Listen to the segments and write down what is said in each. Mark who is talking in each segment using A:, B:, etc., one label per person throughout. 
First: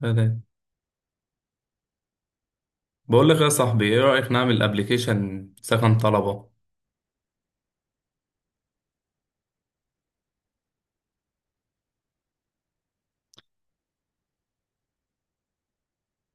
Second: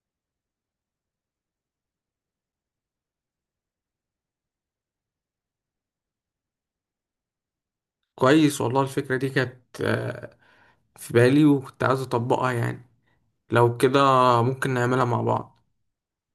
A: تمام. بقول لك يا صاحبي، ايه رأيك نعمل ابلكيشن سكن طلبة؟
B: كويس والله. الفكرة دي كانت في بالي، وكنت عايز أطبقها. يعني لو كده ممكن نعملها مع بعض.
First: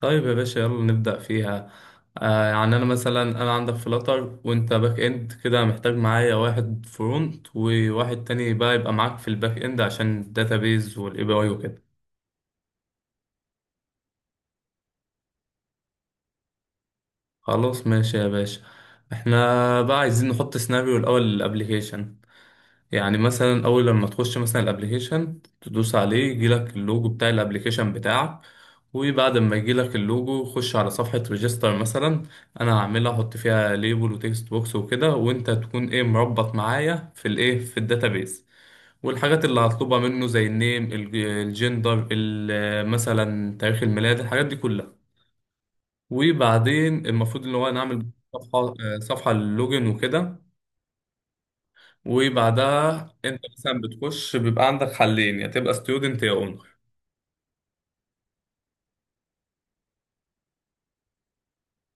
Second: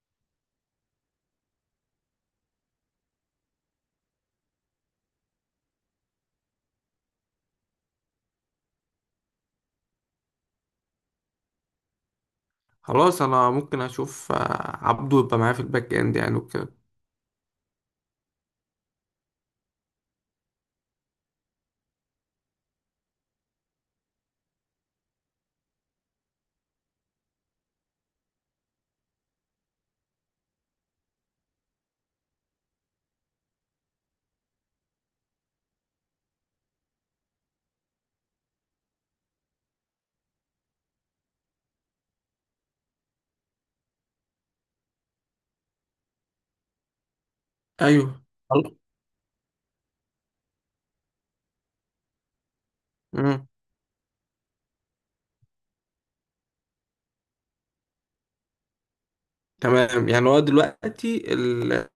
A: طيب يا باشا، يلا نبدأ فيها. يعني انا عندك فلاتر، وانت باك اند كده. محتاج معايا واحد فرونت وواحد تاني بقى، يبقى معاك في الباك اند عشان الداتابيز والاي بي اي وكده.
B: خلاص، أنا ممكن أشوف عبده يبقى معايا في الباك إند يعني وكده.
A: خلاص ماشي يا باشا. احنا بقى عايزين نحط سيناريو الاول للابلكيشن. يعني مثلا اول لما تخش مثلا الابليكيشن تدوس عليه، يجيلك اللوجو بتاع الابليكيشن بتاعك. وبعد ما يجيلك اللوجو، خش على صفحة ريجستر مثلا. انا هعملها، احط فيها ليبل وتكست بوكس وكده، وانت تكون ايه مربط معايا في الايه في الداتابيز. والحاجات اللي هطلبها منه زي النيم، الجندر، مثلا تاريخ الميلاد، الحاجات دي كلها. وبعدين المفروض ان هو نعمل
B: أيوه.
A: صفحة
B: خل-
A: صفحة اللوجن وكده. وبعدها انت
B: مم.
A: مثلا بتخش بيبقى عندك حلين، يا تبقى ستودنت يا اونر.
B: تمام. يعني هو دلوقتي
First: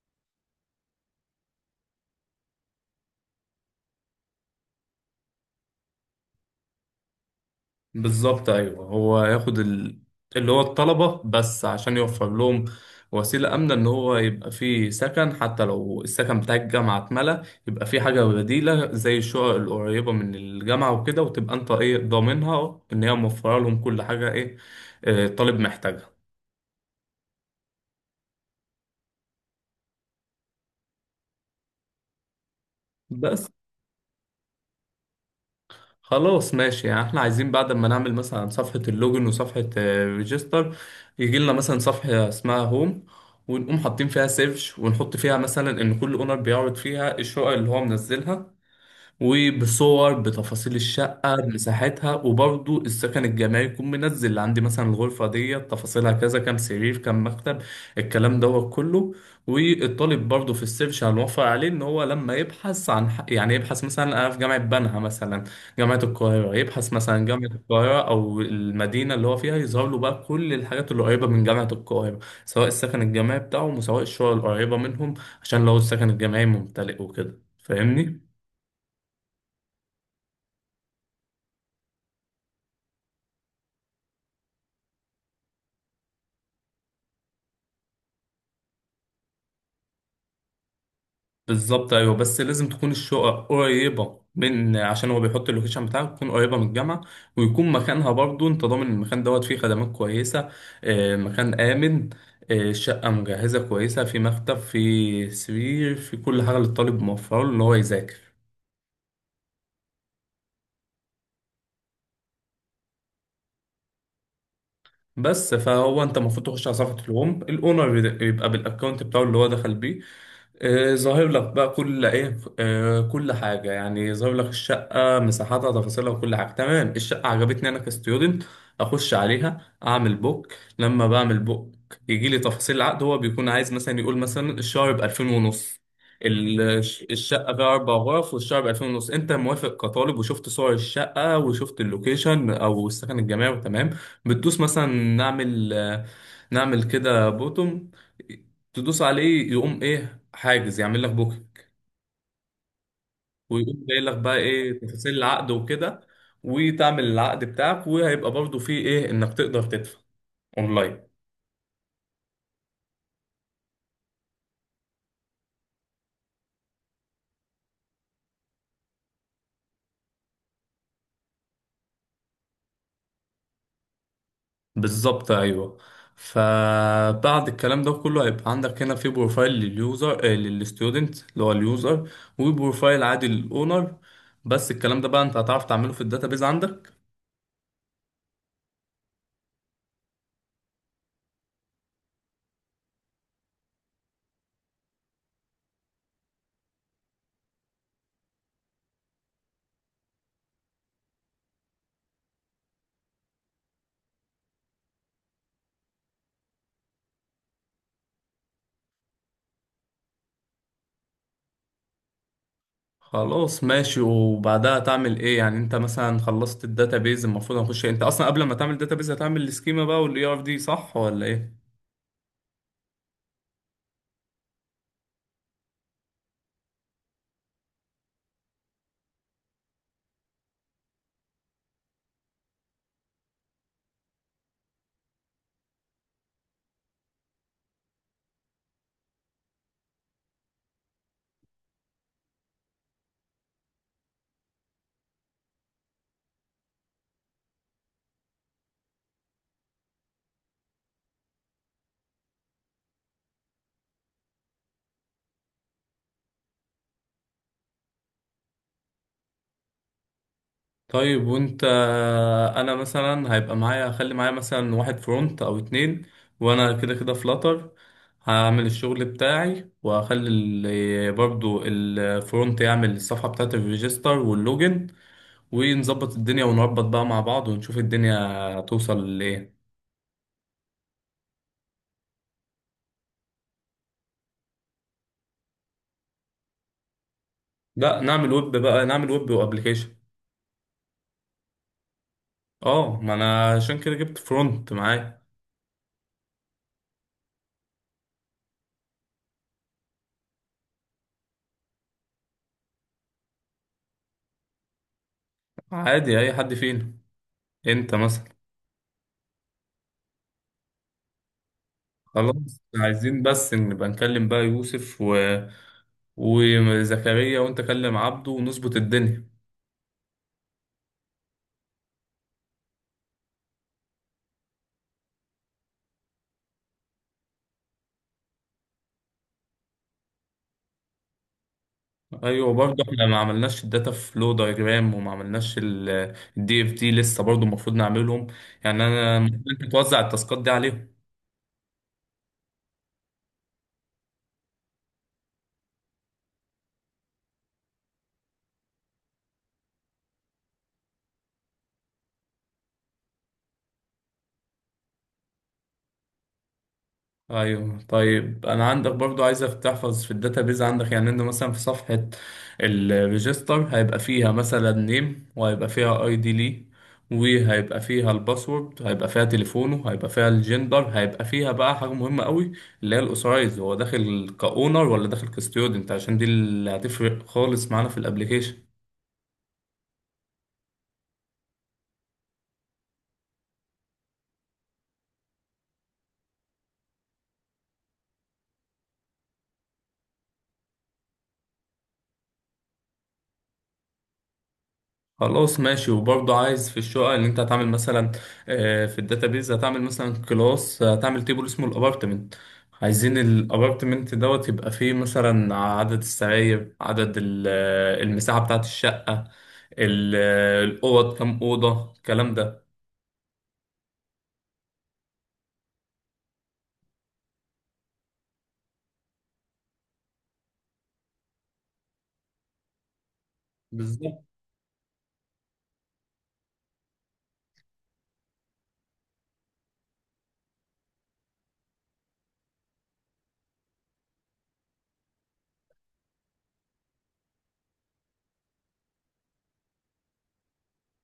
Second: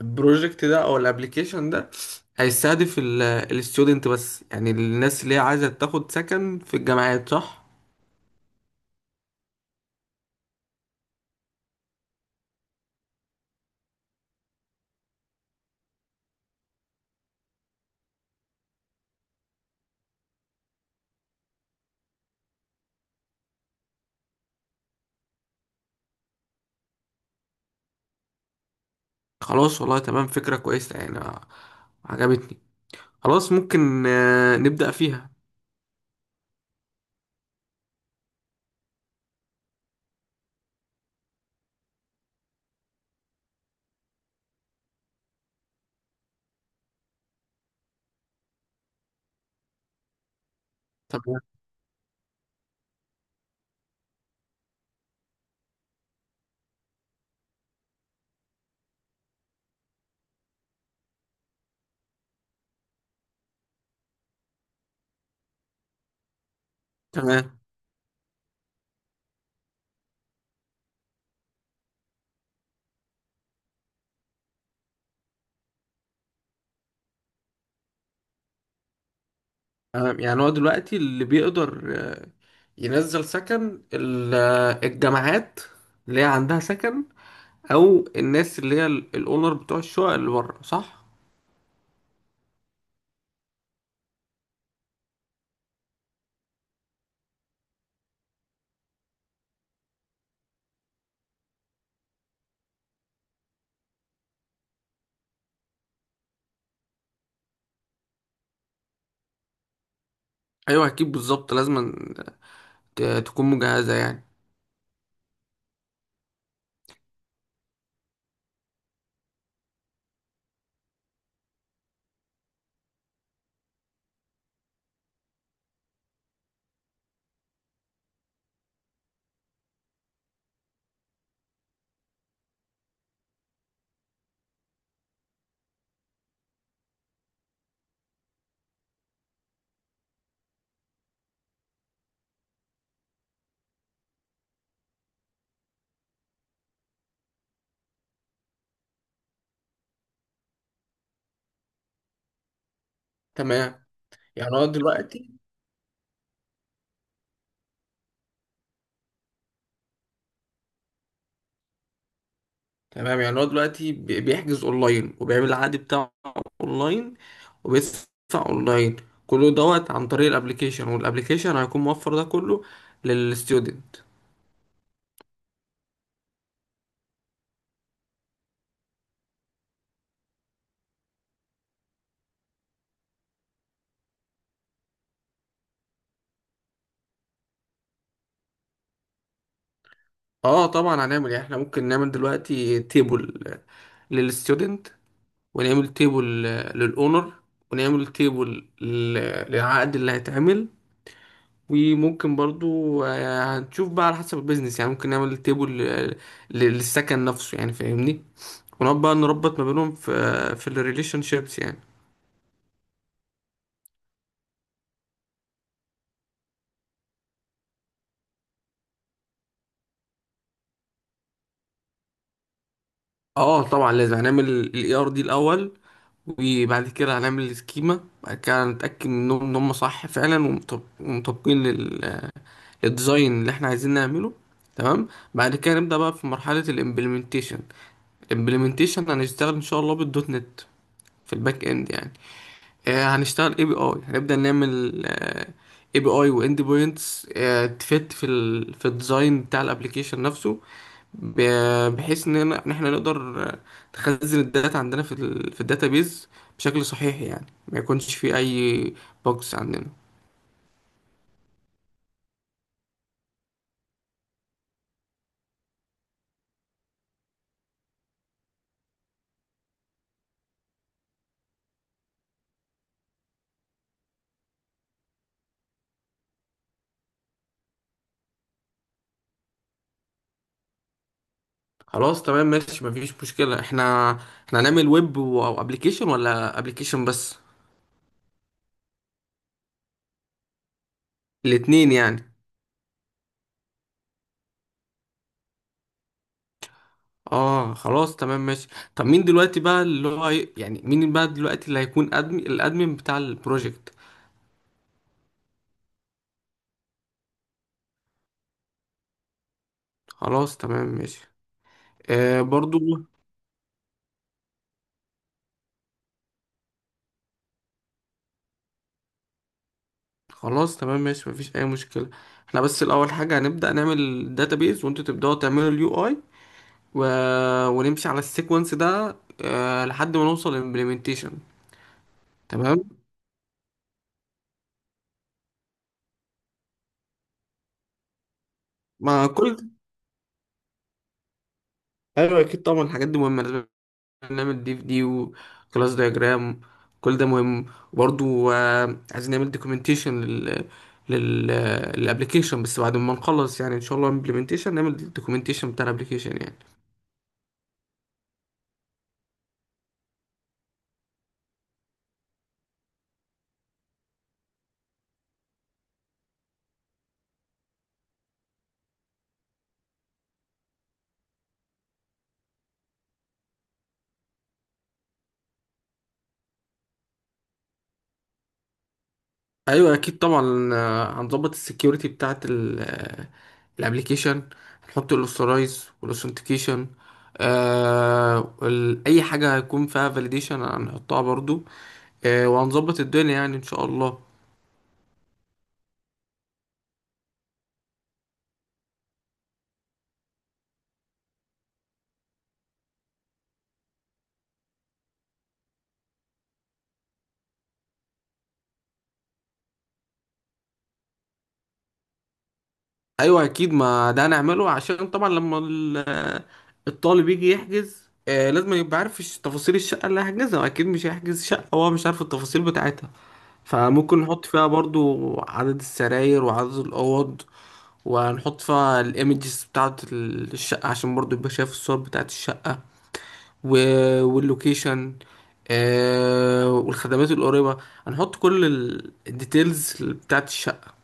B: البروجكت ده او الابليكيشن ده هيستهدف الاستودنت بس، يعني الناس اللي هي عايزه تاخد سكن في الجامعات، صح؟
A: بالظبط، ايوه. هو ياخد اللي هو الطلبة بس، عشان يوفر لهم وسيلة آمنة، إن هو يبقى فيه سكن. حتى لو السكن بتاع الجامعة اتملى، يبقى فيه حاجة بديلة زي الشقق القريبة من الجامعة وكده، وتبقى أنت إيه ضامنها إن هي موفرة لهم كل حاجة إيه الطالب محتاجها.
B: خلاص والله تمام، فكره كويسه يعني عجبتني.
A: بس.
B: خلاص ممكن نبدأ فيها.
A: خلاص ماشي، يعني احنا عايزين بعد ما نعمل مثلا صفحة اللوجن وصفحة ريجستر، يجي لنا مثلا صفحة اسمها هوم، ونقوم حاطين فيها سيرش، ونحط فيها مثلا ان كل اونر بيعرض فيها الشقق اللي هو منزلها. وبصور، بتفاصيل الشقة،
B: تمام،
A: بمساحتها، وبرضو السكن الجماعي يكون منزل. اللي عندي مثلا الغرفة دي تفاصيلها كذا، كام سرير، كام مكتب، الكلام دوت كله. والطالب برضو في السيرش هنوفر عليه ان هو لما يبحث عن يعني يبحث مثلا، انا في جامعة بنها مثلا، جامعة القاهرة، يبحث مثلا جامعة
B: تمام،
A: القاهرة او المدينة اللي هو فيها، يظهر له بقى كل الحاجات اللي قريبة من جامعة القاهرة، سواء السكن الجامعي بتاعهم وسواء الشقق القريبة منهم، عشان لو السكن الجامعي ممتلئ وكده. فاهمني؟
B: تمام. يعني هو دلوقتي اللي بيقدر ينزل سكن الجامعات اللي هي عندها سكن، او الناس اللي هي الاونر بتوع الشقق اللي بره، صح؟
A: بالظبط، ايوه. بس لازم تكون الشقق قريبه، من عشان هو بيحط اللوكيشن بتاعك تكون قريبه من الجامعه، ويكون مكانها برضو انت ضامن المكان دوت فيه خدمات كويسه، مكان امن، شقه مجهزه كويسه، في مكتب، في سرير، في كل حاجه للطالب، موفره له ان هو يذاكر.
B: ايوه اكيد بالظبط، لازم تكون مجهزه يعني.
A: بس فهو انت المفروض تخش على صفحه الهوم الاونر، يبقى بالاكونت بتاعه اللي هو دخل بيه، ظاهر لك بقى كل ايه، كل حاجه، يعني ظاهر لك الشقه، مساحاتها، تفاصيلها، وكل حاجه. تمام، الشقه عجبتني انا كستودنت، اخش عليها اعمل بوك. لما بعمل بوك يجي لي تفاصيل العقد. هو بيكون عايز مثلا يقول مثلا الشهر ب 2000 ونص، ال- الشقه فيها اربع غرف، والشهر ب 2000 ونص، انت موافق كطالب، وشفت صور الشقه وشفت اللوكيشن او السكن الجامعي؟ تمام. بتدوس مثلا، نعمل آه، نعمل كده بوتوم، تدوس عليه يقوم ايه؟ حاجز، يعمل لك بوكينج،
B: تمام،
A: ويقوم جاي لك بقى
B: يعني هو
A: ايه تفاصيل
B: دلوقتي.
A: العقد وكده، وتعمل العقد بتاعك. وهيبقى برضو فيه ايه، انك تقدر تدفع اونلاين.
B: تمام، يعني هو دلوقتي بيحجز اونلاين، وبيعمل العقد بتاعه اونلاين، وبيدفع اونلاين، كله دوت عن طريق الابليكيشن، والابليكيشن هيكون موفر ده كله للستودنت.
A: بالظبط، ايوه. فبعد الكلام ده كله هيبقى عندك هنا في بروفايل لليوزر، آه، للستودنت اللي هو اليوزر، وبروفايل عادي للاونر. بس الكلام ده بقى انت هتعرف تعمله في الداتابيز عندك؟
B: اه طبعا، هنعمل يعني، احنا ممكن نعمل دلوقتي تيبل للستودنت، ونعمل تيبل للاونر، ونعمل تيبل للعقد اللي هيتعمل. وممكن برضو هنشوف بقى على حسب البيزنس يعني، ممكن نعمل تيبل للسكن نفسه يعني، فاهمني؟ ونقعد بقى نربط ما بينهم في الريليشن شيبس يعني.
A: خلاص ماشي. وبعدها تعمل ايه يعني؟ انت مثلا خلصت الداتابيز، المفروض هنخش إيه؟ انت اصلا قبل ما تعمل الداتابيز هتعمل السكيما بقى والاي ار دي، صح ولا ايه؟
B: اه طبعا، لازم هنعمل الاي ار دي الاول، وبعد كده هنعمل السكيما، بعد كده هنتاكد منهم ان هم صح فعلا، ومطابقين للديزاين اللي احنا عايزين نعمله. تمام. بعد كده نبدا بقى في مرحله الامبلمنتيشن. الامبلمنتيشن هنشتغل ان شاء الله بالدوت نت في الباك اند يعني. هنشتغل اي بي اي، هنبدأ نعمل اي بي اي واند بوينتس تفت في الديزاين بتاع الابليكيشن نفسه، بحيث ان احنا نقدر نخزن الداتا عندنا في الداتابيز بشكل صحيح، يعني ما يكونش في اي بوكس عندنا.
A: طيب وانت، انا مثلا هيبقى معايا، هخلي معايا مثلا واحد فرونت او اتنين، وانا كده كده فلاتر، هعمل الشغل بتاعي، وهخلي برضو الفرونت يعمل الصفحة بتاعت الريجستر واللوجن، ونظبط الدنيا، ونربط بقى مع بعض، ونشوف الدنيا توصل لايه.
B: خلاص تمام ماشي، مفيش مشكلة. احنا هنعمل ويب وابليكيشن ولا ابليكيشن بس؟
A: لا، نعمل ويب بقى، نعمل ويب وابليكيشن.
B: الاتنين يعني؟
A: اه، ما انا عشان كده جبت فرونت معايا.
B: اه خلاص تمام ماشي. طب مين دلوقتي بقى اللي هو يعني مين بقى دلوقتي اللي هيكون ادمن، الادمن بتاع البروجكت؟
A: عادي، اي حد فينا، انت مثلا.
B: خلاص تمام ماشي. آه
A: خلاص،
B: برضو.
A: عايزين بس نبقى نكلم بقى يوسف و وزكريا، وانت كلم عبده ونظبط الدنيا.
B: خلاص تمام ماشي، مفيش اي مشكلة. احنا بس الاول حاجة هنبدأ نعمل الداتابيز، وانتوا تبدأوا تعملوا اليو اي، و... ونمشي على السيكونس ده لحد ما نوصل للامبلمنتيشن.
A: ايوه برضه،
B: تمام.
A: احنا ما عملناش الداتا فلو دايجرام، وما عملناش الدي اف دي لسه، برضه المفروض نعملهم. يعني انا
B: ما كل
A: المفروض انت توزع التاسكات دي عليهم.
B: ايوه اكيد طبعا، الحاجات دي مهمة، لازم نعمل دي في دي وكلاس دايجرام، كل ده مهم. برضو عايزين نعمل دوكيومنتيشن لل لل للابلكيشن، بس بعد ما نخلص يعني ان شاء الله امبلمنتيشن نعمل دوكيومنتيشن بتاع الابلكيشن يعني.
A: ايوه. طيب انا عندك برضو، عايزك تحفظ في الداتابيز عندك. يعني انت مثلا في صفحه الريجستر هيبقى فيها مثلا نيم، وهيبقى فيها اي دي ليه، وهيبقى فيها الباسورد، هيبقى فيها تليفونه، هيبقى فيها الجندر، هيبقى فيها بقى حاجه مهمه قوي، اللي هي الاوثرايز، هو داخل كاونر ولا داخل كستيودنت، عشان دي اللي هتفرق خالص معانا في الابليكيشن.
B: ايوه اكيد طبعا، هنظبط السكيورتي بتاعه الابلكيشن، هنحط الاوثرايز والاوثنتيكيشن. اي حاجه هيكون فيها فاليديشن هنحطها برضو. وهنظبط الدنيا يعني ان شاء الله.
A: خلاص ماشي. وبرضه عايز في الشقة اللي انت هتعمل مثلا، في الداتابيز هتعمل مثلا كلاس، هتعمل تيبل اسمه الابارتمنت. عايزين الابارتمنت دوت يبقى فيه مثلا عدد السراير، عدد المساحة بتاعة الشقة، الأوض، كام أوضة، الكلام ده.
B: ايوه اكيد، ما ده هنعمله عشان طبعا لما الطالب يجي يحجز، لازم يبقى عارف تفاصيل الشقه اللي هيحجزها، اكيد مش هيحجز شقه وهو مش عارف التفاصيل بتاعتها. فممكن
A: بالظبط.
B: نحط فيها برضو عدد السراير وعدد الاوض. وهنحط فيها الايمجز بتاعه الشقه، عشان برضو يبقى شايف الصور بتاعه الشقه واللوكيشن، والخدمات القريبه. هنحط كل الديتيلز بتاعه الشقه،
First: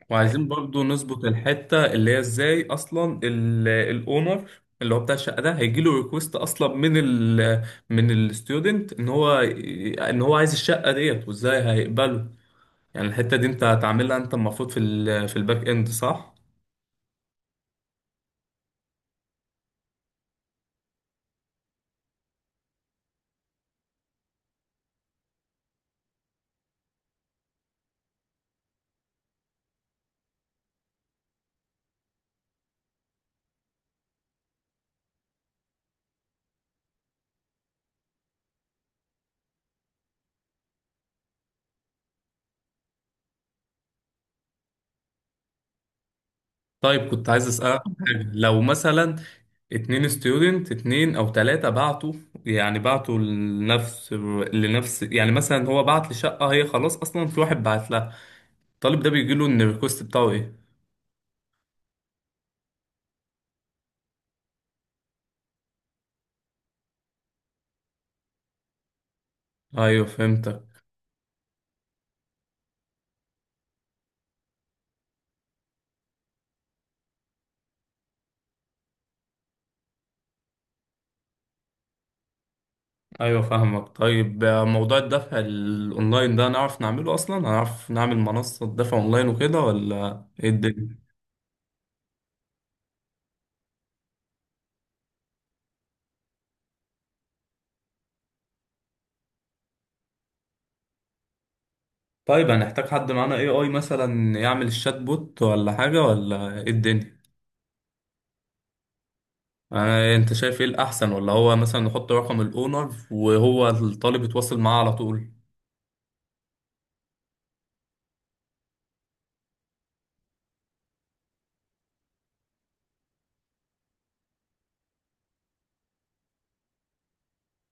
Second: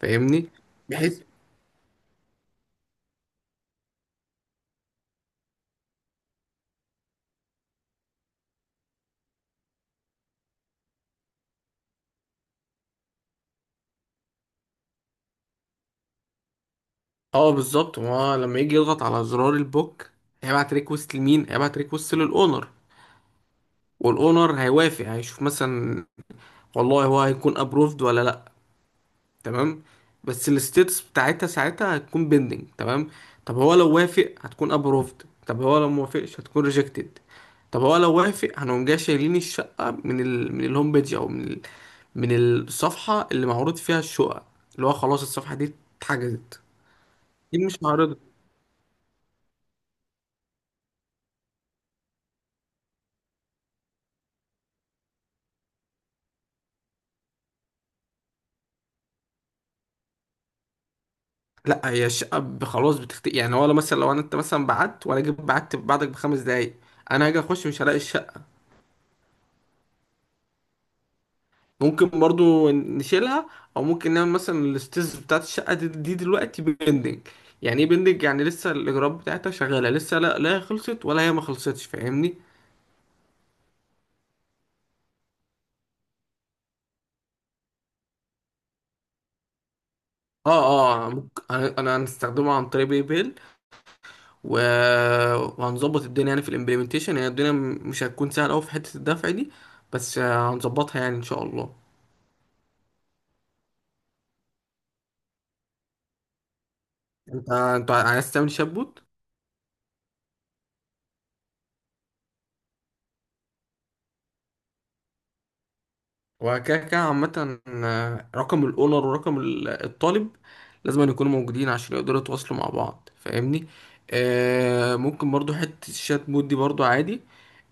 B: فاهمني؟
A: وعايزين برضو
B: بحيث
A: نظبط الحتة اللي هي ازاي اصلا الاونر اللي هو بتاع الشقة ده هيجيله ريكوست اصلا، من من الستودنت، ان هو عايز الشقة ديت، وازاي هيقبله. يعني الحتة دي انت هتعملها، انت المفروض في في الباك اند، صح؟
B: اه بالظبط، ما هو لما يجي يضغط على زرار البوك هيبعت ريكوست لمين؟ هيبعت ريكوست للاونر، والاونر هيوافق، هيشوف مثلا والله هو هيكون ابروفد ولا لا. تمام. بس الستيتس بتاعتها ساعتها هتكون بيندنج. تمام. طب هو لو وافق هتكون ابروفد، طب هو لو موافقش هتكون ريجكتد. طب هو لو وافق هنقوم جاي شايلين الشقة من الهوم بيج، او من الصفحة اللي معروض فيها الشقة، اللي هو خلاص الصفحة دي اتحجزت،
A: طيب، كنت عايز
B: دي
A: اسألك
B: مش
A: عن
B: معرضة.
A: حاجة. لو مثلا اتنين ستودنت، اتنين او تلاتة بعتوا، يعني بعتوا لنفس يعني مثلا هو بعت لشقة هي خلاص اصلا في واحد بعت لها، الطالب ده بيجيله ان الريكوست بتاعه ايه؟
B: لا، هي الشقه خلاص يعني هو لو مثلا، لو انا، انت مثلا بعت وانا جيت بعت بعدك ب5 دقايق، انا هاجي اخش مش هلاقي الشقه.
A: ايوه، فهمتك.
B: ممكن برضو نشيلها، او ممكن نعمل مثلا الاستيز بتاعت الشقه دي، دي دلوقتي بيندنج. يعني ايه بيندنج؟ يعني لسه الاجراءات بتاعتها شغاله، لسه، لا لا، هي خلصت ولا هي ما خلصتش، فاهمني؟
A: ايوه، فاهمك. طيب، موضوع الدفع الاونلاين ده نعرف نعمله اصلا؟ هنعرف نعمل منصة دفع اونلاين وكده ولا ايه
B: اه،
A: الدنيا؟
B: اه ممكن، أنا هنستخدمه عن طريق باي بيل، و... وهنظبط الدنيا يعني في الامبلمنتيشن. يعني الدنيا مش هتكون سهله قوي في حته الدفع دي، بس هنظبطها يعني ان شاء الله.
A: طيب، هنحتاج حد معانا اي مثلا يعمل الشات بوت ولا حاجة ولا ايه الدنيا؟
B: انت عايز تعمل شبوت؟
A: انت شايف ايه الاحسن، ولا هو مثلا نحط رقم الاونر وهو الطالب يتواصل معاه على طول؟
B: وكده كده، عامة رقم الاونر ورقم الطالب لازم أن يكونوا موجودين عشان يقدروا يتواصلوا مع بعض، فاهمني؟ ممكن برضو حتة الشات بوت دي برضو عادي،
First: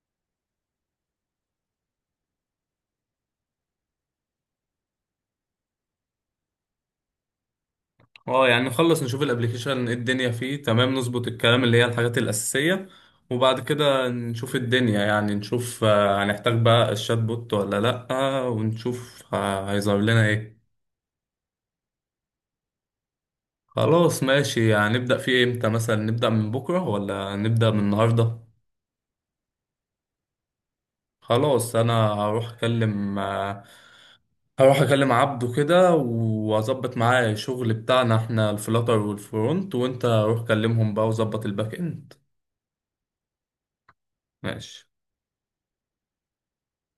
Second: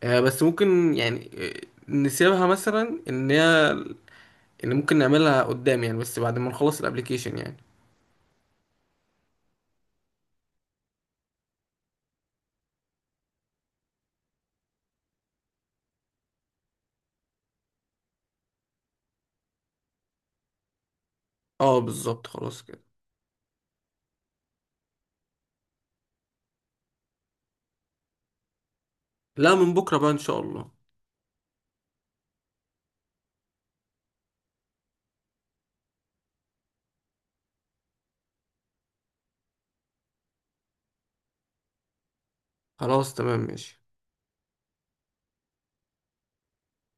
B: بس ممكن يعني، نسيبها مثلا ان ممكن نعملها قدام يعني، بس بعد ما نخلص الابليكيشن يعني.
A: اه، يعني نخلص نشوف الابليكيشن ايه الدنيا فيه، تمام نظبط الكلام اللي هي الحاجات الأساسية، وبعد كده نشوف الدنيا، يعني نشوف هنحتاج بقى الشات بوت ولا لأ، ونشوف هيظهر لنا ايه.
B: اه بالظبط، خلاص كده.
A: خلاص ماشي. يعني نبدأ فيه امتى؟ مثلا نبدأ من بكرة ولا نبدأ من النهاردة؟
B: لا، من بكرة بقى ان شاء الله.
A: خلاص، انا هروح اكلم عبده كده، واظبط معاه الشغل بتاعنا احنا، الفلاتر والفرونت، وانت روح كلمهم بقى، وظبط الباك اند.
B: خلاص تمام ماشي.
A: ماشي.